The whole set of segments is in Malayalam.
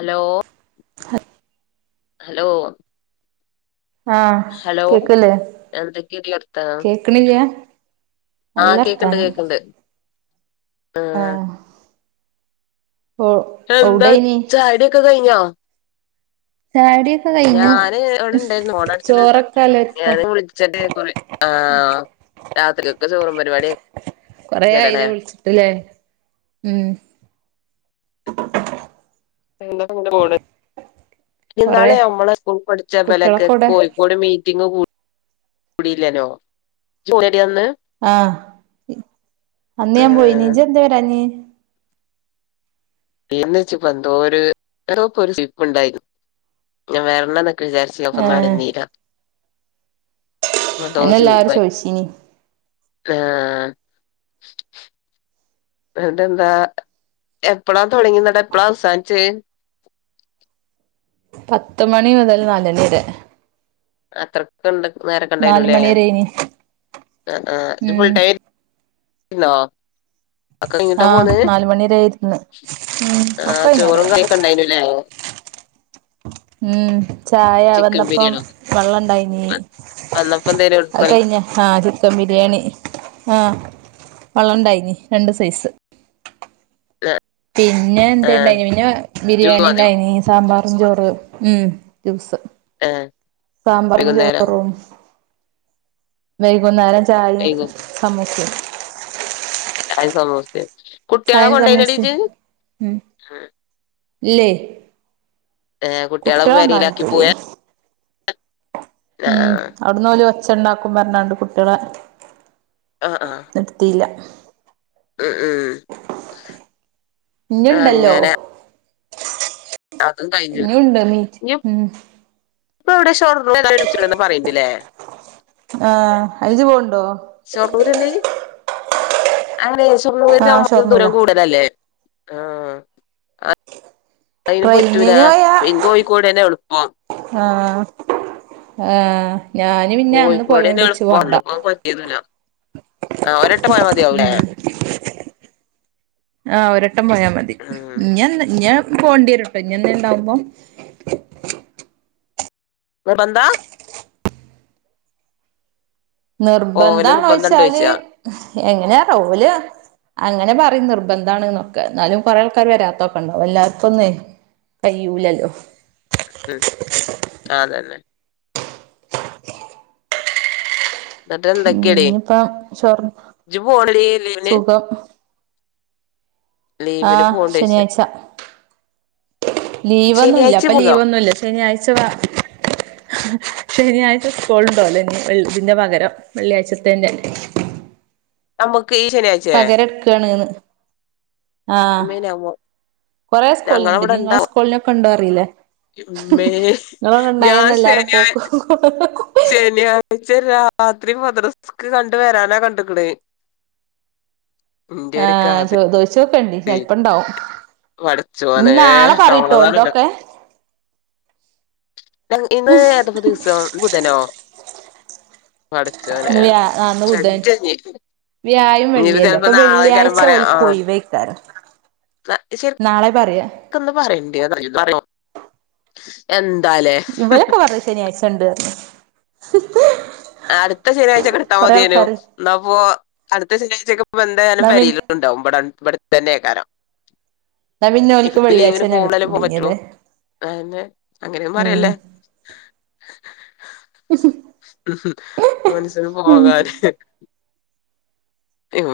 അലോ ഹലോ ആഹ് ഹലോ കേക്ക്ല്ലേ എന്തൊക്കെയടി കേക്ക്ണില്ലാ ആഹ് കേക്ക്ണ്ട് കേക്ക്ണ്ട് ആഹ് ഓ ഇപ്പെന്താ എവിടെനി ചായുടിയൊക്കെ കയിഞ്ഞോ ചായടിയൊക്കെ കഴിഞ്ഞു ഞാന് അവിടെണ്ടാരുന്നു ഫോണ അടിച്ച്ണേട്ടാ ചോറൊക്കെലക്ക ഞാന് വുളിച്ചന്നെ കൊറേ ആഹ് ഉം രാത്രിക്കേക്ക് ചോറും പരിപാടിയെ കൊറേ ആയിലേ വിളിച്ച്ട്ട്ല്ലേ ഉം എന്താപ്പം [unintelligible] കൊറെ ഇന്നാളെ നമ്മളെ സ്കൂൾ പഠിച്ച ഇബലൊക്കെ കുട്ടികളൊക്കെവിടെ കോഴിക്കോട് മീറ്റിംഗ് കൂ കൂടില്ലേല്ലോ ഇജ്ജ് പോയെ ആഹ് ഇ അന്ന് ആ ഞാൻ പോയിനി ഇജ്ജന്തേ വരാഞ്ഞ് പിന്നെച്ച്പ്പൊ എന്തോര് ഏടോക്കൊര് സുയിപ്പ് ഇണ്ടായി ഞാൻ വെരണന്നൊക്കെ വിചാരിച്ച് അഫം ഏഹ് നട്ന്നീലാ അപ്പന്തോ അന്നെ എല്ലാരും സുയിപ്പായി ചോദിച്ചീനി ഏഹ് ഏഹ് ട്ടെന്താ എപ്പളാ തൊടങ്ങീന്ന്ട്ട് എപ്പളാ അവസാന്ച്ചേ പത്ത് മണി മുതല് നാലണിയേരെ അത്രക്ക്ണ്ട് നേരക്കണ്ടായിനുല്ലേ മണി വരെനി ആഹ് ആഹ് ഇജ്ജ് ഉം ഫുൾടൈ മ്ന്നോ ഒക്ക കയിഞ്ഞ്ട്ടാ ആഹ് പോന്നേ നാല് മണി വരെ ഇരുന്ന് ഉം ഒക്കെ ആഹ് ചോറും വൈന്നേരായിരുന്നു കറിയൊക്കണ്ടായിനുല്ലേ ഉം ചായ ചിക്കൻ വന്നപ്പം ബിരിയാണിയോ വള്ളണ്ടായിനീ വന്നപ്പോ എന്തേലും അത് വൽ കഴിഞ്ഞ് ആഹ് ചിക്കൻ ബിരിയാണി ആഹ് വള്ളം ഇണ്ടായിനി രണ്ട് സൈസ് ആ പിന്നെ ആ എന്താണ്ടായിനെ പിന്നെ ജ്യൂസ് ബിരിയാണി മതിയോ ഇണ്ടായിനി സാമ്പാർ ഞ്ചോറ് ഉം ജ്യൂസ് ആ സാമ്പാറും വൈകുന്നേരം ചോറും വൈകുന്നേരം ചായയും വൈകും സമൂസയും ചായേ സമൂസയും കുട്ടികളെ ചായയും കൊണ്ടയിനൊടീ സമൂസയും ഇജ്ജ് ഉം ഇല്ലേ ഏഹ് കുട്ടികളെ കൊണ്ടോവാൻ പെരയിലാക്കി പോവേ പറ്റൂലേനി ഉം അവിടന്ന് ഓല് ഒച്ച ഇണ്ടാക്കും പറഞ്ഞണ്ട് കുട്ടികളെ ആ ആ നിർത്തിയില്ല ഉം ഉം ഇനുണ്ടല്ലോ അങ്ങനെ അതും കഴിഞ്ഞു ഇനിയുണ്ട് മീറ്റ് ഉം ഇപ്പൊ എവിടെ ഷോർറൂ പറയണ്ടില്ലേ ആഹ് അയ്ജ് പോവ്ണ്ടോ ശൊർണൂരല്ലേ അണേ ശൊർണുരിന്ന് ആഹ് നമുക്ക് ദൂരം ഷൊർണ്ണൂരാ കൂടലല്ലേ ആഹ് അയിനും പറ്റൂലാ ട്രെയിനിന് പോയാ പിന്നെ കോഴിക്കോട് തന്നെ ഉള്ളു ആഹ് ആഹ് ഞാന് പിന്നെ അന്ന് കോഴിക്കോടെന്നെ പോയോണ്ട് ഇച്ച് പോണ്ട ആഹ ഒരട്ടമായ മതിയാവും ഉം ആഹ് ഒരട്ടം പോയാ മതി ഇഞ ഇഞ പോണ്ടീരട്ടോ ഇനന്നണ്ടാവുമ്പോ [inaudible] വന്താ പോവല് നിർബന്ധാണോിച്ചാല് നിർബന്ധണ്ടോയ്ച്ചാ എങ്ങനെയാ റോല് അങ്ങനെ പറയും നിർബന്ധാണ് നോക്കെ എന്നാലും കുറേ ആൾക്കാാര് വരാത്തൊക്കെ ഉണ്ടാവോ എല്ലാവർക്കുംന്നേ കഴ്യൂലല്ലോ ഉം അതന്നെ എന്നിട്ട് ഉം എന്തൊക്കെയടജ ഇഞ്ഞിപ്പം ഷൊർ പോണട ലീന് സുഖം ആഹ പോവ്ണ്ടോയ്ച്ച ശനിയാഴ്ച ലീവ്ൊന്നുമല്ല ശനിയാഴ്ച അപ്പൊ ലീവ് പോകാം ഒന്നുമല്ല ശനിയാഴ്ച വ ശനിയഴ് സ്കൾ ഉണ്ടോ അല്ലേ ഇതിന്റെ പകരം വെള്ളിയാഴ്ചത്തന്നന്നെ നമ്മക്ക് ഈ പകരം എടുക്കയാണ്ന്ന് മേലെ്പോ കൊറെേ സ്കൂളിനുണ്ട് നിങ്ങള സ്കൂളിനൊക്കെ ഉണ്ടോ അറിയില്ലേ ഉമ്മേ ഞാൻ എല്ലാരും പോക്ക് ശനിയാഴ്ച ശനിയാഴ്ച രാ രാത്രി മദ്രസ്ക് കണ്ട വരാനാ കണ്ടക്കട ആഹ ചോദോ ച്ചക്കണ്ട് ചെല്പ്പ ഇണ്ടാവും പടച്ചോനെ ഇ നാളെ പറീട്ടോ സമാധാനല്ല എതൊക്കെ ഇന്ന് ഏതപ്പോ ദിവസം ബുധനോ പഠച്ച്ു അനെ ശ്രധ ചെയ വ്യായമം വെള്ളിയല്ലേ അപ്പൊ വെള്ളിയാഴ്ച പറയാ ഓലക്കയി വയ്ക്കാറ് നാളെ പറയാ പറയണ്ട പറ എ ഇവളൊക്കെ പറഞ്ഞു ശനിയാഴ്ചണ്ട്ന്ന് അടുത്ത ശനിയാഴ്ചക്കെ എടുത്താൽ മതിയേനു എന്നപ്പോൊ അടുത്ത ശനിയാഴ്ച എന്താലും എന്നാ വരില പിന്നെ ഉണ്ടാവും ഇവിട ഇവി തന്നെ കേക്കാനോ എന്നാ പിന്നെ ഓൽക്ക് ഇപ്പ വെള്ളിയാഴ്ച ലീവിന് തന്നെ പോക്പാലേ പോ പറ്റോ എടുത്തൂടേനിയല്ലേ അന്നെ അങ്ങനെയ പറയല്ലേ അ മനസ്സിന് പോകാത ഇ്മ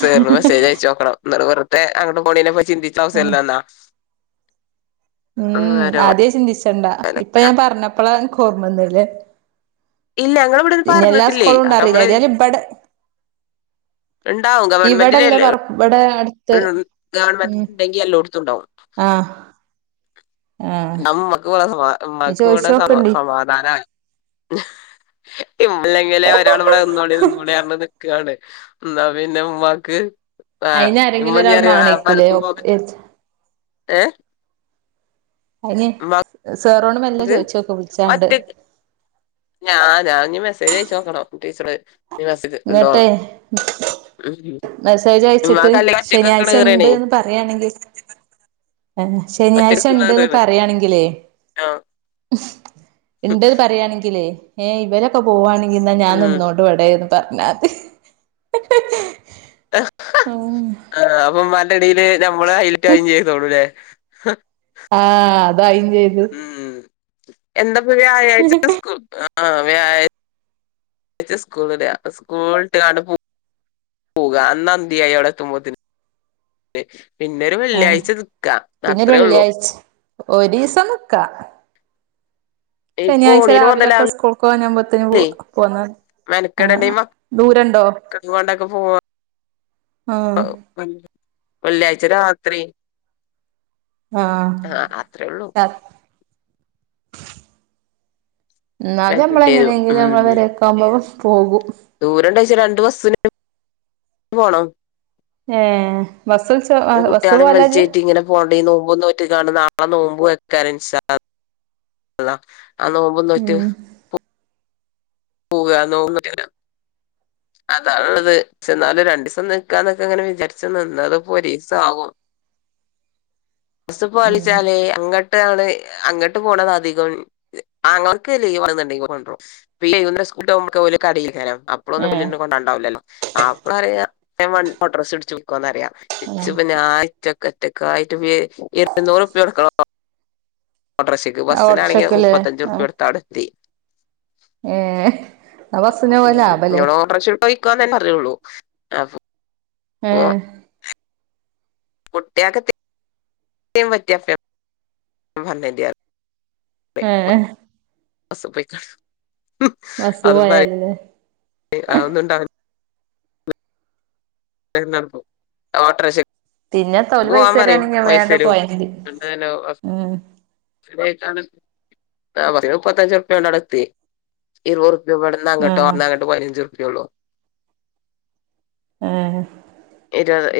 സേറിന് മെസജ്യച്ച നോക്കണം എന്നാ വെറുത്തെ അങ്ങട്ട പോണെ ചിന്തി ചൗസ് എല്ലാന്ന ഉം ആദ്യേ ചിന്തിച്ചണ്ടാ ഇപ്പൊ അലക്ക ഞാൻ പറഞ്ഞപ്പോളെ എ ഓർമ്മ ഒന്നല് ഇല്ല ഞങ്ങളിവിടെ പിന്നെ എല്ലാ പറഞ്ഞിട്ടില്ലേ സ്കൂളും അത് നമ്മള് ഉണ്ടറിയില്ലായിാലും ഇവിടെ [inaudible] ഉണ്ടാവും ഗവൺമെന്റിന്റെല്ല ഇവിടെ അടുത്ത് ഗവൺമെന്റ് ഉണ്ടെങ്കിൽ എല്ലാം കൊടുത്തുണ്ടാവും ആഹ നമ്മക്ക് കൂടെ സമാ ഇനി മമ്മക്ക് കൂടെ സമാ ചോയിച്ചോക്കണ്ടി സമാധാന അല്ലെങ്കിലെ ഒരാള ഇവിടെ ഇന്നോടെ നിന്നോടെ അ നിക്കയാണ് എന്നാ പിന്നെ ഉമ്മാക്ക് ആ് അയിന് ആരെങ്കിലും ഇമ്മറിയ ഒരാൾ മാണേക്കൂലേ പലുപ്പ പോക ഒപ്പ് ഏ അന സറോണ ഒറ്റ ഞാതഞാഞ് മെസ്സേജ് അയച്ച നോക്കണോ ീച്ചറ ഇങ്ങട്ടെ ഉം മെസേജ അയച്ചിട്ട് ഉമ്മാക്ക് അല്ലെങ്കി ഒറ്റക്ക് നിക്കണ ശനിയാഴ്ച ഈറേണേ ഉണ്ട്ന്ന് പറയയാണെങ്കിൽ ആ ശനിയാഴ്ച ഉണ്ട്ന്ന് പറയാണെങ്കിലേ ആ ഉണ്ടത് പറയുകയാണെങ്കിൽേ ഏ ഇവരൊക്കെ പോവുകവാണെങ്കിൽാ ഞാൻ ഉം നിന്നോട്ട് വിടരുന്നു പറഞ്ഞാത് ആ അപ്പം നല്ലടയില് നമ്മള് ഹൈറ്റ് ക ചെയ്തോളൂല്ലേ ആഹ് അതായിയും ചെയ്തു ഉം എന്താപ്പ വ്യാഴാഴ്ച്ച സ്കൂ ആ വ്യാഴാഴ് സ്കൂളട്ആ സ്കൂളിട്ട് കാ പോകാ അന്നതിയ എവിടെത്തുമ്പത്തിന് പിന്നെരു ആഹ് വെള്ളിയാഴ്ച നിക്കാ പിന്നെ അത്രയേ ഉള്ളൂ വെള്ളിയാഴ്ച ഒരീസം നിക്കാ ഇപ്പൊ ശനിയാഴ്ച ഓണിന് രാവിലൊക്കെ മുതലാവില്ലേ സ്കൂൾക്ക് പോവാനാവുപോത്തിന് പോ പോന്നാണ് മെനക്കെടണ്ട കൊണ്ടൊക്കെ പോവ ആഹ് [inaudible] വെള്ളിയാഴ്ച രാത്രി ആഹ് അത്രേ ഉള്ളു എന്നാല് നമ്മള് വരണ്ടിവരും എങ്ങനെയെങ്കിലും നമ്മെ ഉം വരക്കാകോമ്പോ പോകും ദൂരണ്ടോയ്ച്ചാ രണ്ട് ബസ്സിന് പോണം ഏഹ് ബസ് വിളിച്ചോ ബസ് കുട്ടികളെ പോവലാ ഇജ്ജ് വലിച്ചേറ്റി ഇങ്ങനെ പോകണ്ടെ നോമ്പോന്നറ്റാണ് നാളെ നോമ്പോ പോ വെക്കാരൻ [unintelligible] ആ നോമ്പ്ന്നട്ട് ഉം പോവ നോന്ന്ല്ല അതാണത് പക്ഷ എന്നാലും രണ്ടീസം നിൽക്കാന്നൊക്കെ അങ്ങനെ വിചാരിച്ച നിന്ന അത് പൊരീസ ആവും ഉം പസപ്പളിച്ചാലേ അങ്ങട്ട അങ്ങോട്ട് പോണ അധികംൾക്ക് ലണ്ടെങ്ക കട്ട നമുക്ക് ഒരു കടിയിൽരം അപ്പൊളൊന്നും ഏഹ് പിന്നീ കൊണ്ടാവില്ലല്ലോ മാപ്പളറിയാ ഞാൻ വ ഓട്ടർസ്സ് ഇടിച്ചു ആഹ് വിക്കുവന്നറിയാംറ്റക്കെറ്റക്ക ഇരുന്നൂറ്പ്യ കൊട്ക്കണം ഓട്ടോറിക്ഷയ്ക്ക് ബസ്സിനാണെങ്കിൽ ഓട്ടോറിക്ഷക്കല്ലേ മുപ്പത്തഞ്ച്ർപ്യ കൊടുത്താവിടുത്തി ഏ ആ ബസിന് പോവ ലാ നിങ്ങോ ഓർഡർച്ച പൊഴിക്കോന്ന് തന്നെ പറിയുള്ളൂ അപ്പൊ ഏഹ് കുട്ടിയാക [unintelligible] [unintelligible] ഏഹ് ബസ് പോയിക്ക ബസ് അതും പോയാലല്ലേ ആ ഒന്നുംണ്ടാവില്ല [unintelligible] ഓട്ടർഷ പിന്നെ തോല് പോവാൻ പൈസ പറയും തരാണെങ്കി വേണ്ട പൈസരും പോയാ മതി തന്നെ ഉം മുപ്പത്തഞ്ച് രൂപ കൊണ്ട് അടുത്തി ഇരുപർ ഇ ഇവിടുന്ന് ആ അങ്ങോട്ടോ വന്ന അങ്ങോട്ട് പതിനഞ്ച് റുപ്യള്ളു ഏഹ്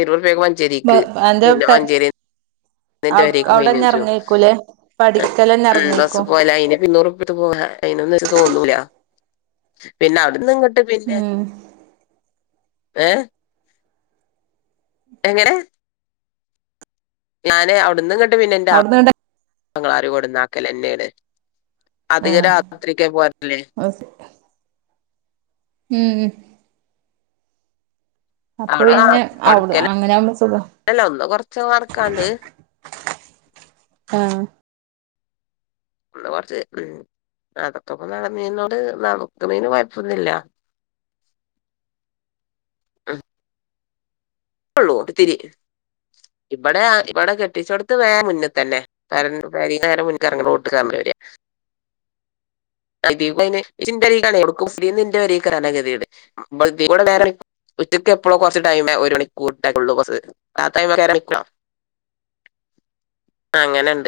ഇരുപർപ്യ മ ഞ്ചേരിക്ക് എന്താ [unintelligible] എന്റെ പെരേക്ക് പോയേനെ ചോദിച്ച് ഉം പഠിക്കലന്നെ ബസ്സ് ഇറങ്ങേക്കും [unintelligible] അതിനൊന്നും ഇത് തോന്നൂല പിന്നെ അവിടുന്ന് ഇ ഉം ഏ എങ്ങനെ ഞാന് അവിടന്ന് കണ്ട അവിടുന്ന് കണ്ട ഞങ്ങൾ അറിവോടന്ന് ആക്കല് തന്നെയാണ് ആ അധിക രാത്രിക്ക് പോരല്ലേ ഉം അപ്പൊ അവിടെ പിന്നെ അവിടെ അങ്ങനെ ആകുമ്പോ സുഖാ പടുക്കലല്ല ഒന്ന് കൊറച്ച് നടക്കാനുണ്ട് ആ ഒന്ന് കൊറച്ച് ഉം അതൊക്കെ ഇപ്പോ നടന്നീനോട് നടക്കുന്നതിന് കൊയപ്പോ ഒന്നൂല്ല ആ ഉള്ളൂ ഇത്തിരി ഇവിടെ ഇവിടെ കെട്ടിച്ചിടത്ത് പേരേടെ മുന്നെ തന്നെ പെരേടെ നേരെ മുന്നില് ഇറങ്ങണ കൂട്ട് [unintelligible] [unintelligible] ഇതികൂടെ നേരെ ഇങ്ങക്ക് എപ്പോഴാ കുറച്ച് ടൈമ് ഒരു മണി [unintelligible] ഉള്ളു ബസ് [unintelligible] ആ അങ്ങനെണ്ട്